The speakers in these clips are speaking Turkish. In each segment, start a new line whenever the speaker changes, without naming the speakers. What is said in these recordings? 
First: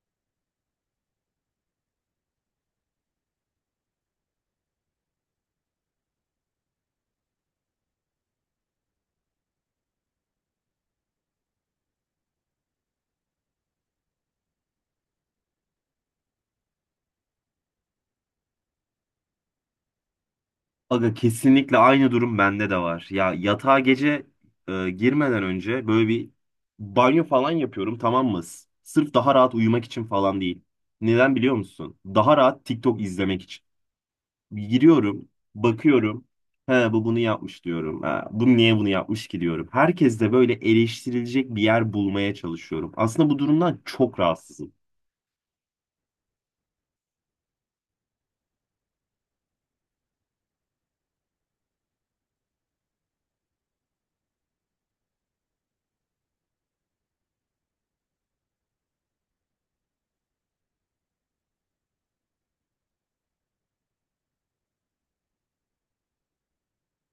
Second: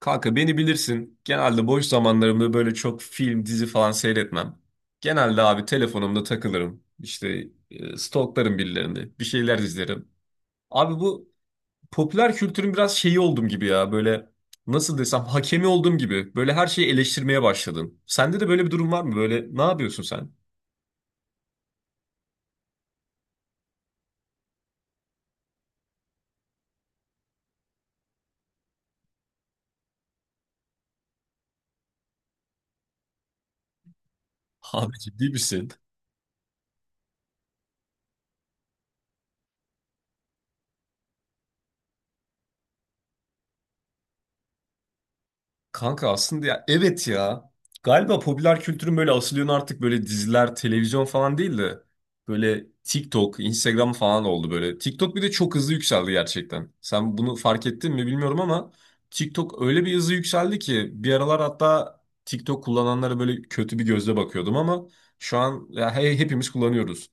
Kanka beni bilirsin. Genelde boş zamanlarımda böyle çok film, dizi falan seyretmem. Genelde abi telefonumda takılırım. İşte stalklarım birilerini. Bir şeyler izlerim. Abi bu popüler kültürün biraz şeyi oldum gibi ya. Böyle nasıl desem hakemi olduğum gibi. Böyle her şeyi eleştirmeye başladım. Sende de böyle bir durum var mı? Böyle ne yapıyorsun sen?
Aga kesinlikle aynı durum bende de var. Ya yatağa gece girmeden önce böyle bir banyo falan yapıyorum, tamam mı? Sırf daha rahat uyumak için falan değil. Neden biliyor musun? Daha rahat TikTok izlemek için.
Abi
Giriyorum,
ciddi misin?
bakıyorum. He, bu bunu yapmış diyorum. Ha, bu niye bunu yapmış ki diyorum. Herkes de böyle eleştirilecek bir yer bulmaya çalışıyorum. Aslında bu durumdan çok rahatsızım.
Kanka aslında ya evet ya. Galiba popüler kültürün böyle asıl yönü artık böyle diziler, televizyon falan değil de böyle TikTok, Instagram falan oldu böyle. TikTok bir de çok hızlı yükseldi gerçekten. Sen bunu fark ettin mi bilmiyorum ama TikTok öyle bir hızlı yükseldi ki bir aralar hatta TikTok kullananlara böyle kötü bir gözle bakıyordum ama şu an ya hepimiz kullanıyoruz.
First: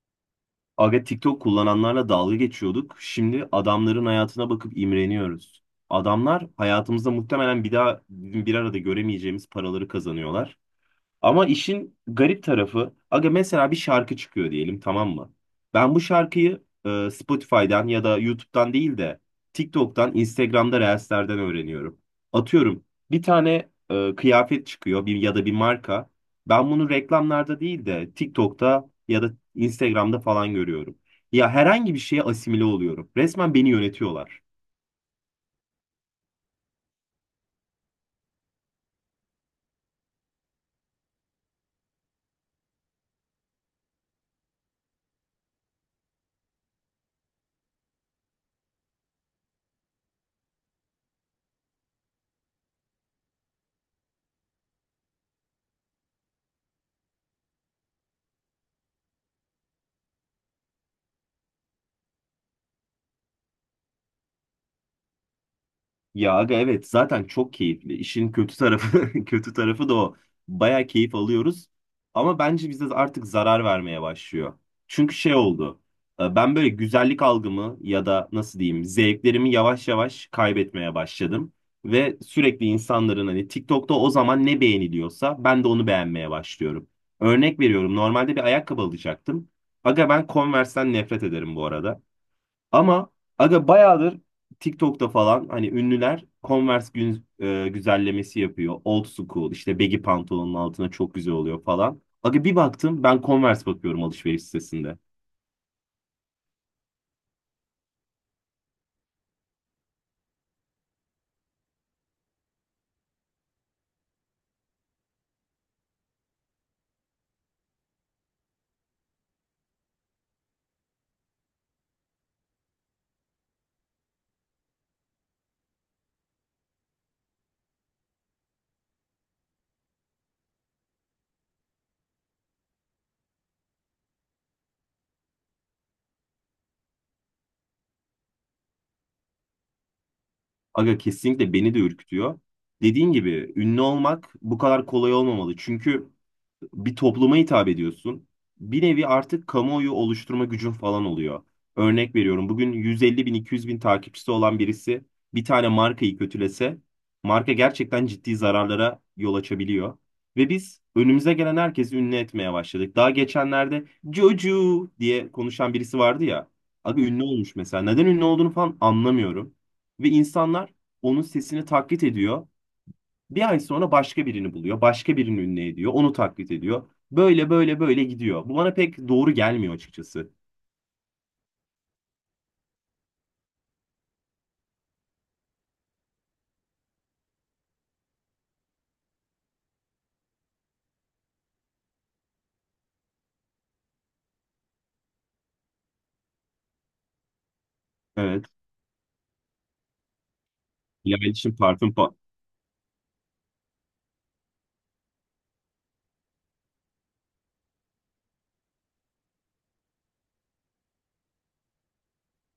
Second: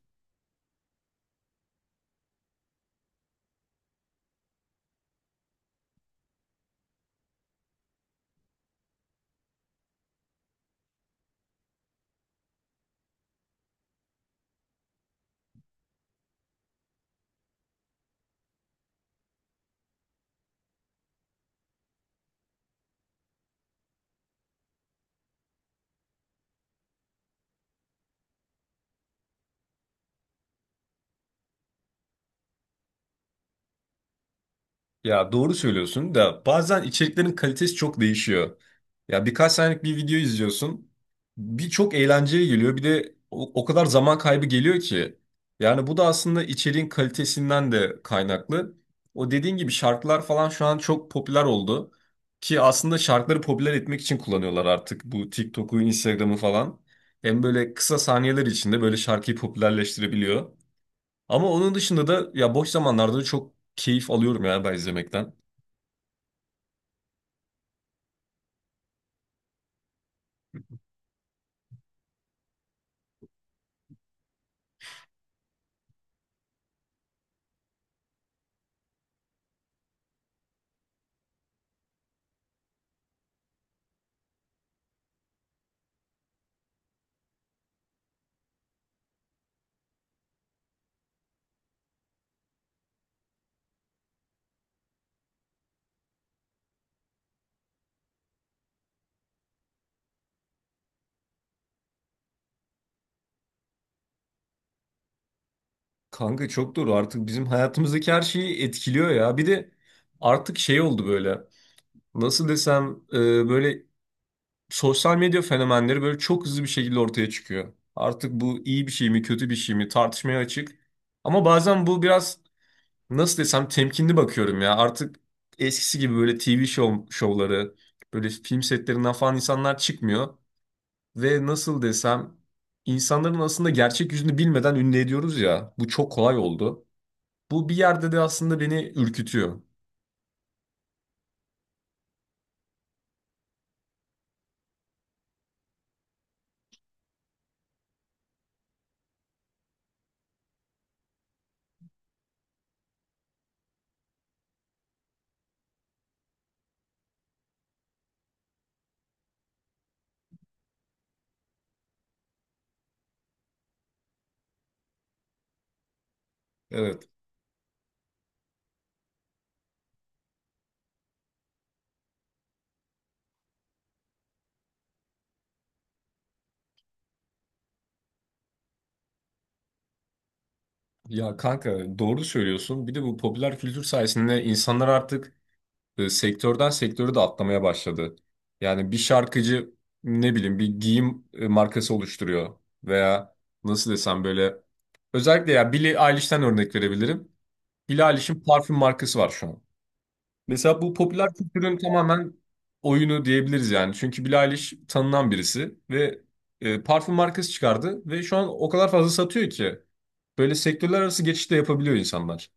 Aga, TikTok kullananlarla dalga geçiyorduk. Şimdi adamların hayatına bakıp imreniyoruz. Adamlar hayatımızda muhtemelen bir daha bizim bir arada göremeyeceğimiz paraları kazanıyorlar. Ama işin garip tarafı, aga, mesela bir şarkı çıkıyor diyelim, tamam mı? Ben bu şarkıyı Spotify'dan ya da YouTube'dan değil de TikTok'tan, Instagram'da Reels'lerden öğreniyorum. Atıyorum, bir tane kıyafet çıkıyor, bir ya da bir marka. Ben bunu reklamlarda değil de TikTok'ta ya da Instagram'da falan görüyorum. Ya, herhangi bir şeye asimile oluyorum. Resmen beni yönetiyorlar.
Ya doğru söylüyorsun da bazen içeriklerin kalitesi çok değişiyor. Ya birkaç saniyelik bir video izliyorsun. Bir çok eğlenceli geliyor bir de o kadar zaman kaybı geliyor ki. Yani bu da aslında içeriğin kalitesinden de kaynaklı. O dediğin gibi şarkılar falan şu an çok popüler oldu. Ki aslında şarkıları popüler etmek için kullanıyorlar artık bu TikTok'u, Instagram'ı falan. Hem böyle kısa saniyeler içinde böyle şarkıyı popülerleştirebiliyor. Ama onun dışında da ya boş zamanlarda da çok keyif alıyorum ya ben izlemekten.
Ya aga, evet, zaten çok keyifli. İşin kötü tarafı kötü tarafı da o. Baya keyif alıyoruz. Ama bence bize artık zarar vermeye başlıyor. Çünkü şey oldu. Ben böyle güzellik algımı ya da nasıl diyeyim, zevklerimi yavaş yavaş kaybetmeye başladım. Ve sürekli insanların hani TikTok'ta o zaman ne beğeniliyorsa, ben de onu beğenmeye başlıyorum. Örnek veriyorum, normalde bir ayakkabı alacaktım. Aga, ben Converse'ten nefret ederim bu arada. Ama aga bayağıdır TikTok'ta falan hani ünlüler Converse güzellemesi yapıyor. Old school, işte baggy pantolonun altına çok güzel oluyor falan. Aga bir baktım, ben Converse bakıyorum alışveriş sitesinde.
Kanka çok doğru artık bizim hayatımızdaki her şeyi etkiliyor ya. Bir de artık şey oldu böyle. Nasıl desem böyle sosyal medya fenomenleri böyle çok hızlı bir şekilde ortaya çıkıyor. Artık bu iyi bir şey mi kötü bir şey mi tartışmaya açık. Ama bazen bu biraz nasıl desem temkinli bakıyorum ya. Artık eskisi gibi böyle TV show, şovları böyle film setlerinden falan insanlar çıkmıyor. Ve nasıl desem insanların aslında gerçek yüzünü bilmeden ünlü ediyoruz ya. Bu çok kolay oldu. Bu bir yerde de aslında beni ürkütüyor.
Aga kesinlikle beni de ürkütüyor. Dediğin gibi ünlü olmak bu kadar kolay olmamalı. Çünkü bir topluma hitap ediyorsun. Bir nevi artık kamuoyu oluşturma gücün falan oluyor. Örnek veriyorum, bugün 150 bin 200 bin takipçisi olan birisi bir tane markayı kötülese, marka gerçekten ciddi zararlara yol açabiliyor. Ve biz önümüze gelen herkesi ünlü etmeye başladık. Daha geçenlerde Joju diye konuşan birisi vardı ya. Abi
Evet.
ünlü olmuş mesela. Neden ünlü olduğunu falan anlamıyorum. Ve insanlar onun sesini taklit ediyor. Bir ay sonra başka birini buluyor. Başka birini ünlü ediyor. Onu taklit ediyor. Böyle böyle böyle gidiyor. Bu bana pek doğru gelmiyor açıkçası.
Ya kanka doğru söylüyorsun. Bir de bu popüler kültür sayesinde insanlar artık sektörden sektörü de atlamaya başladı. Yani bir şarkıcı ne bileyim bir giyim markası oluşturuyor veya nasıl desem böyle özellikle ya Billie Eilish'ten örnek verebilirim. Billie Eilish'in
Evet.
parfüm markası var şu an. Mesela bu
Bilal
popüler
için
kültürün
parfüm.
tamamen oyunu diyebiliriz yani. Çünkü Billie Eilish tanınan birisi ve parfüm markası çıkardı ve şu an o kadar fazla satıyor ki böyle sektörler arası geçiş de yapabiliyor insanlar.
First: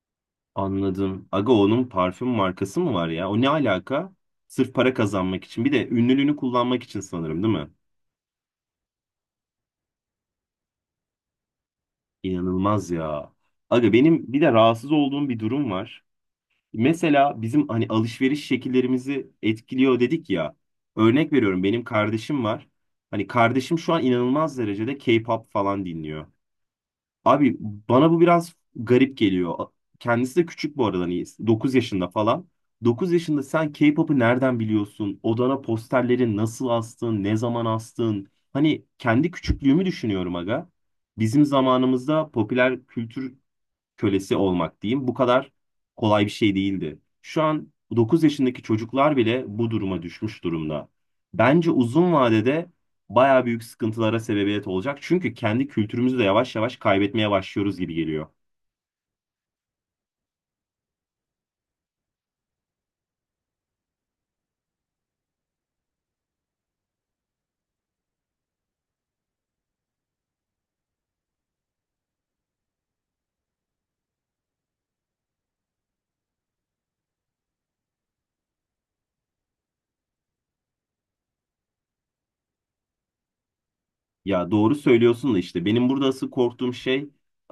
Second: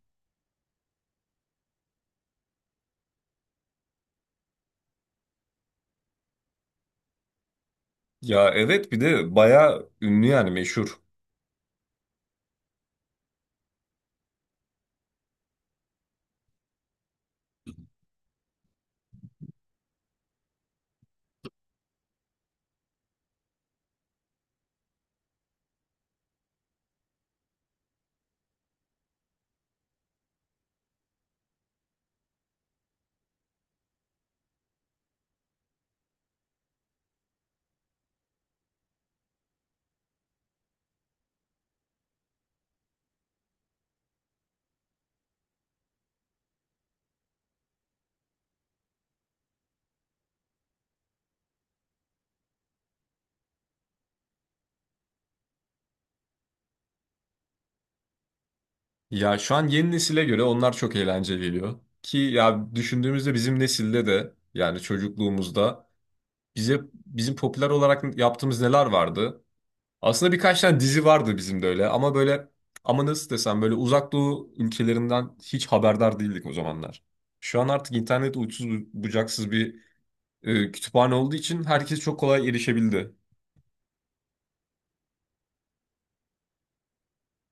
Anladım. Aga, onun parfüm markası mı var ya? O ne alaka? Sırf para kazanmak için. Bir de ünlülüğünü kullanmak için sanırım, değil mi?
Ya evet bir de bayağı ünlü yani meşhur.
İnanılmaz ya. Aga benim bir de rahatsız olduğum bir durum var. Mesela bizim hani alışveriş şekillerimizi etkiliyor dedik ya. Örnek veriyorum, benim kardeşim var. Hani kardeşim şu an inanılmaz derecede K-pop falan dinliyor. Abi bana bu biraz garip geliyor. Kendisi de küçük bu arada, hani 9 yaşında falan. 9 yaşında sen K-pop'u nereden biliyorsun? Odana posterleri nasıl astın? Ne zaman astın? Hani kendi küçüklüğümü düşünüyorum aga. Bizim zamanımızda popüler kültür kölesi olmak diyeyim, bu kadar kolay bir şey değildi. Şu an 9 yaşındaki çocuklar bile bu duruma düşmüş durumda. Bence uzun vadede bayağı büyük sıkıntılara sebebiyet olacak. Çünkü kendi kültürümüzü de yavaş yavaş kaybetmeye başlıyoruz gibi geliyor.
Ya şu an yeni nesile göre onlar çok eğlenceli geliyor. Ki ya düşündüğümüzde bizim nesilde de yani çocukluğumuzda bize bizim popüler olarak yaptığımız neler vardı? Aslında birkaç tane dizi vardı bizim de öyle ama böyle ama nasıl desem böyle uzak doğu ülkelerinden hiç haberdar değildik o zamanlar. Şu an artık internet uçsuz bucaksız bir kütüphane olduğu için herkes çok kolay erişebildi.
Ya doğru söylüyorsun da işte benim burada asıl korktuğum şey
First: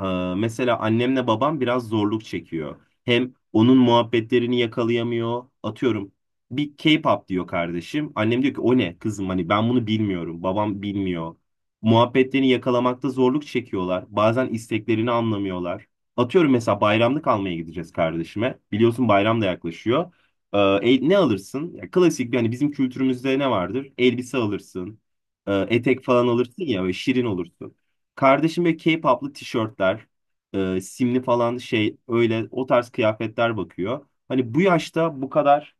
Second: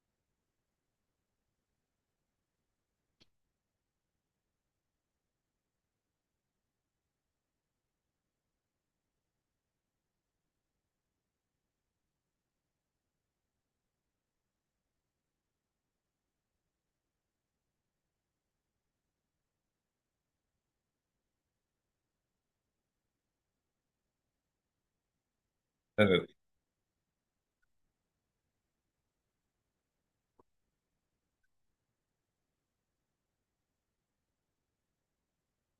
e, mesela annemle babam biraz zorluk çekiyor. Hem onun muhabbetlerini yakalayamıyor. Atıyorum, bir K-pop diyor kardeşim. Annem diyor ki, o ne kızım, hani ben bunu bilmiyorum. Babam bilmiyor. Muhabbetlerini yakalamakta zorluk çekiyorlar. Bazen isteklerini anlamıyorlar. Atıyorum mesela bayramlık almaya gideceğiz kardeşime. Biliyorsun bayram da yaklaşıyor. Ne alırsın? Ya, klasik, bir hani bizim kültürümüzde ne vardır? Elbise alırsın. Etek
Evet.
falan alırsın ya ve şirin olursun. Kardeşim böyle k poplu tişörtler, simli falan şey, öyle o tarz kıyafetler bakıyor. Hani bu yaşta bu kadar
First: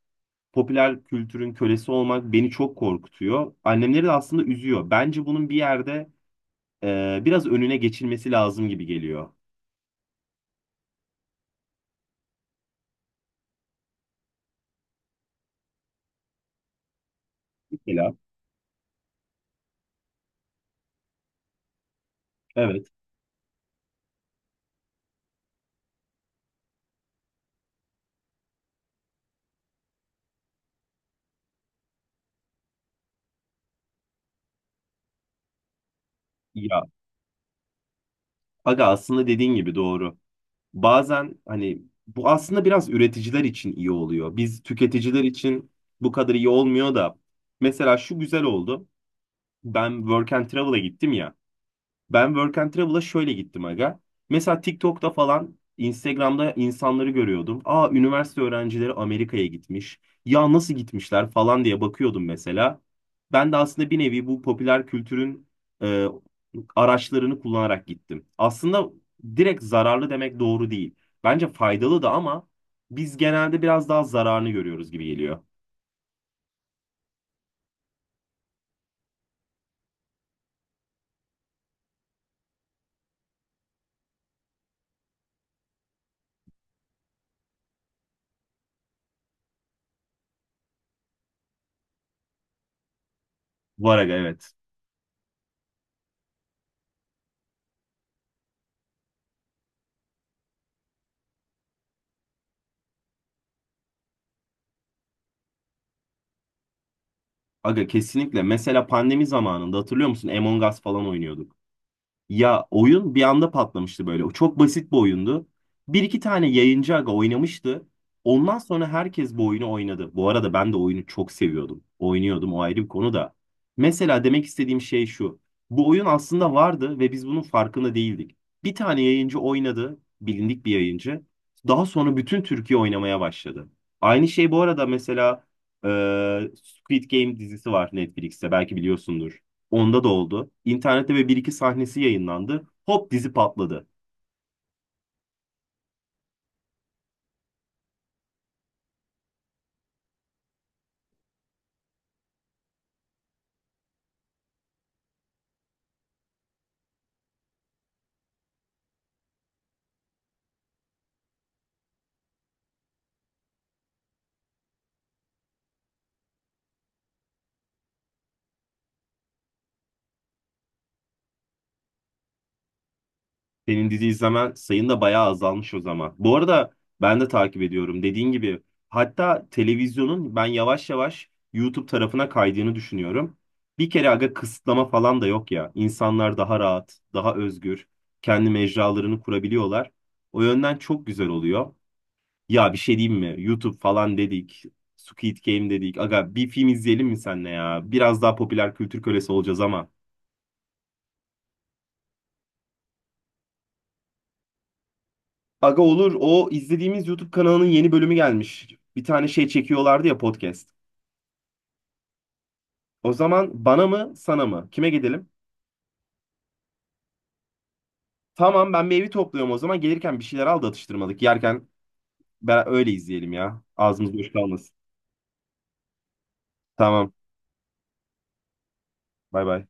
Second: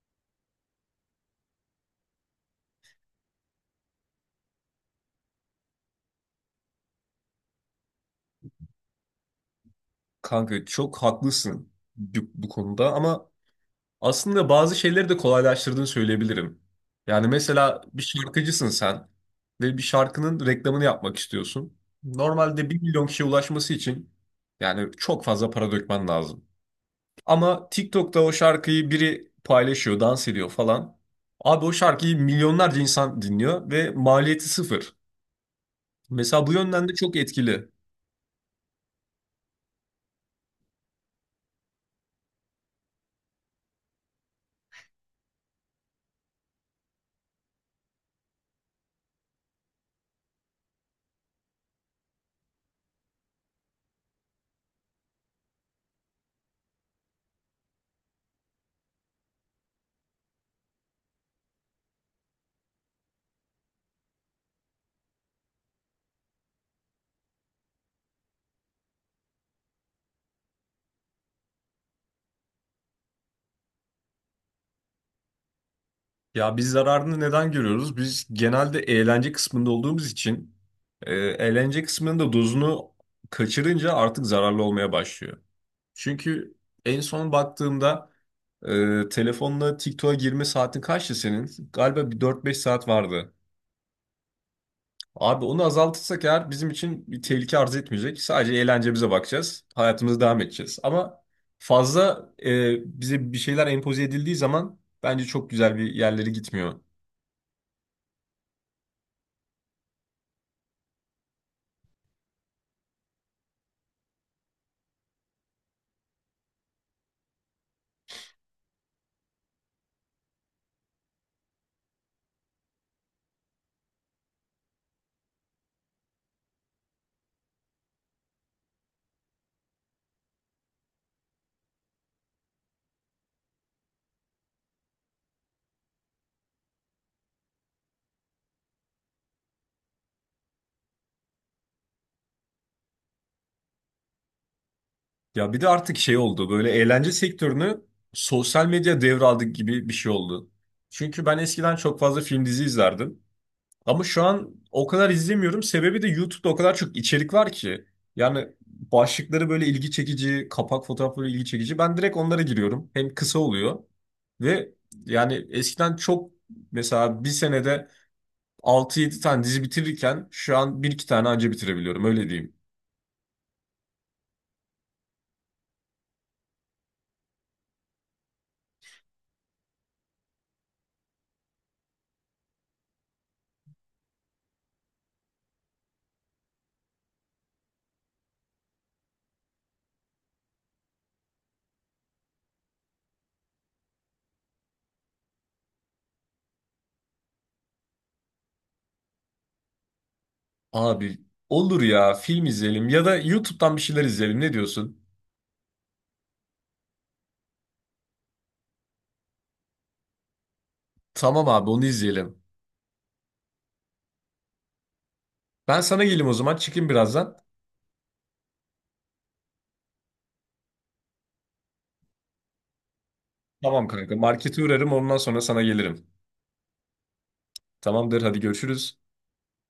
popüler kültürün kölesi olmak beni çok korkutuyor. Annemleri de aslında üzüyor. Bence bunun bir yerde biraz önüne geçilmesi lazım gibi geliyor.
Kanka çok haklısın bu konuda ama aslında bazı şeyleri de kolaylaştırdığını söyleyebilirim. Yani mesela bir
Mesela,
şarkıcısın sen ve bir şarkının reklamını yapmak istiyorsun. Normalde bir
evet
milyon kişiye ulaşması için yani çok fazla para dökmen lazım. Ama TikTok'ta o şarkıyı biri paylaşıyor, dans ediyor falan. Abi o şarkıyı milyonlarca insan dinliyor ve maliyeti sıfır. Mesela bu
ya
yönden de çok etkili.
aga, aslında dediğin gibi doğru. Bazen hani bu aslında biraz üreticiler için iyi oluyor. Biz tüketiciler için bu kadar iyi olmuyor da mesela şu güzel oldu. Ben Work and Travel'a gittim ya. Ben Work and Travel'a şöyle gittim aga. Mesela TikTok'ta falan Instagram'da insanları görüyordum. Aa, üniversite öğrencileri Amerika'ya gitmiş. Ya nasıl gitmişler falan diye bakıyordum mesela. Ben de aslında bir nevi bu popüler kültürün e, araçlarını kullanarak gittim. Aslında direkt zararlı demek doğru değil. Bence faydalı da ama biz genelde biraz daha zararını görüyoruz gibi geliyor.
Ya biz zararını neden görüyoruz? Biz genelde eğlence kısmında olduğumuz için eğlence kısmının da dozunu kaçırınca artık zararlı olmaya başlıyor. Çünkü en son baktığımda telefonla TikTok'a girme saatin kaçtı senin? Galiba bir 4-5 saat vardı.
Var aga, evet.
Abi onu azaltırsak eğer bizim için bir tehlike arz etmeyecek. Sadece eğlencemize bakacağız. Hayatımıza devam edeceğiz. Ama fazla bize bir şeyler empoze edildiği zaman bence çok güzel bir yerlere gitmiyor.
Aga kesinlikle. Mesela pandemi zamanında hatırlıyor musun? Among Us falan oynuyorduk. Ya oyun bir anda patlamıştı böyle. O çok basit bir oyundu. Bir iki tane yayıncı aga oynamıştı. Ondan sonra herkes bu oyunu oynadı. Bu arada ben de oyunu çok seviyordum. Oynuyordum, o ayrı bir konu da. Mesela demek istediğim şey şu. Bu oyun aslında vardı ve biz bunun farkında değildik. Bir tane yayıncı oynadı. Bilindik bir yayıncı. Daha sonra bütün Türkiye oynamaya başladı. Aynı şey bu arada, mesela e, Squid Game dizisi var Netflix'te. Belki biliyorsundur. Onda da oldu. İnternette ve bir iki sahnesi yayınlandı. Hop, dizi patladı.
Ya bir de artık şey oldu. Böyle eğlence sektörünü sosyal medya devraldık gibi bir şey oldu. Çünkü ben eskiden çok fazla film dizi izlerdim. Ama şu an o kadar izlemiyorum. Sebebi de YouTube'da o kadar çok içerik var ki. Yani başlıkları böyle ilgi çekici, kapak fotoğrafları ilgi çekici. Ben direkt onlara giriyorum. Hem kısa oluyor ve yani eskiden çok mesela bir senede 6-7 tane dizi bitirirken şu an bir iki tane anca bitirebiliyorum öyle diyeyim.
Senin dizi izlemen sayın da bayağı azalmış o zaman. Bu arada ben de takip ediyorum dediğin gibi. Hatta televizyonun ben yavaş yavaş YouTube tarafına kaydığını düşünüyorum. Bir kere aga kısıtlama falan da yok ya. İnsanlar daha rahat, daha özgür, kendi mecralarını kurabiliyorlar. O yönden çok güzel oluyor. Ya bir şey diyeyim mi? YouTube falan dedik. Squid Game dedik. Aga bir film izleyelim mi seninle ya? Biraz daha popüler kültür kölesi olacağız ama.
Abi olur ya film izleyelim ya da YouTube'dan bir şeyler izleyelim ne diyorsun?
Aga olur. O izlediğimiz YouTube kanalının yeni bölümü gelmiş. Bir tane şey çekiyorlardı ya, podcast.
Tamam abi onu izleyelim.
O zaman bana mı sana mı? Kime gidelim?
Ben sana geleyim o zaman çıkayım birazdan.
Tamam, ben bir evi topluyorum o zaman. Gelirken bir şeyler al da atıştırmalık. Yerken ben öyle izleyelim ya.
Tamam
Ağzımız
kanka
boş
markete
kalmasın.
uğrarım ondan sonra sana gelirim.
Tamam.
Tamamdır, hadi görüşürüz.
Bay bay.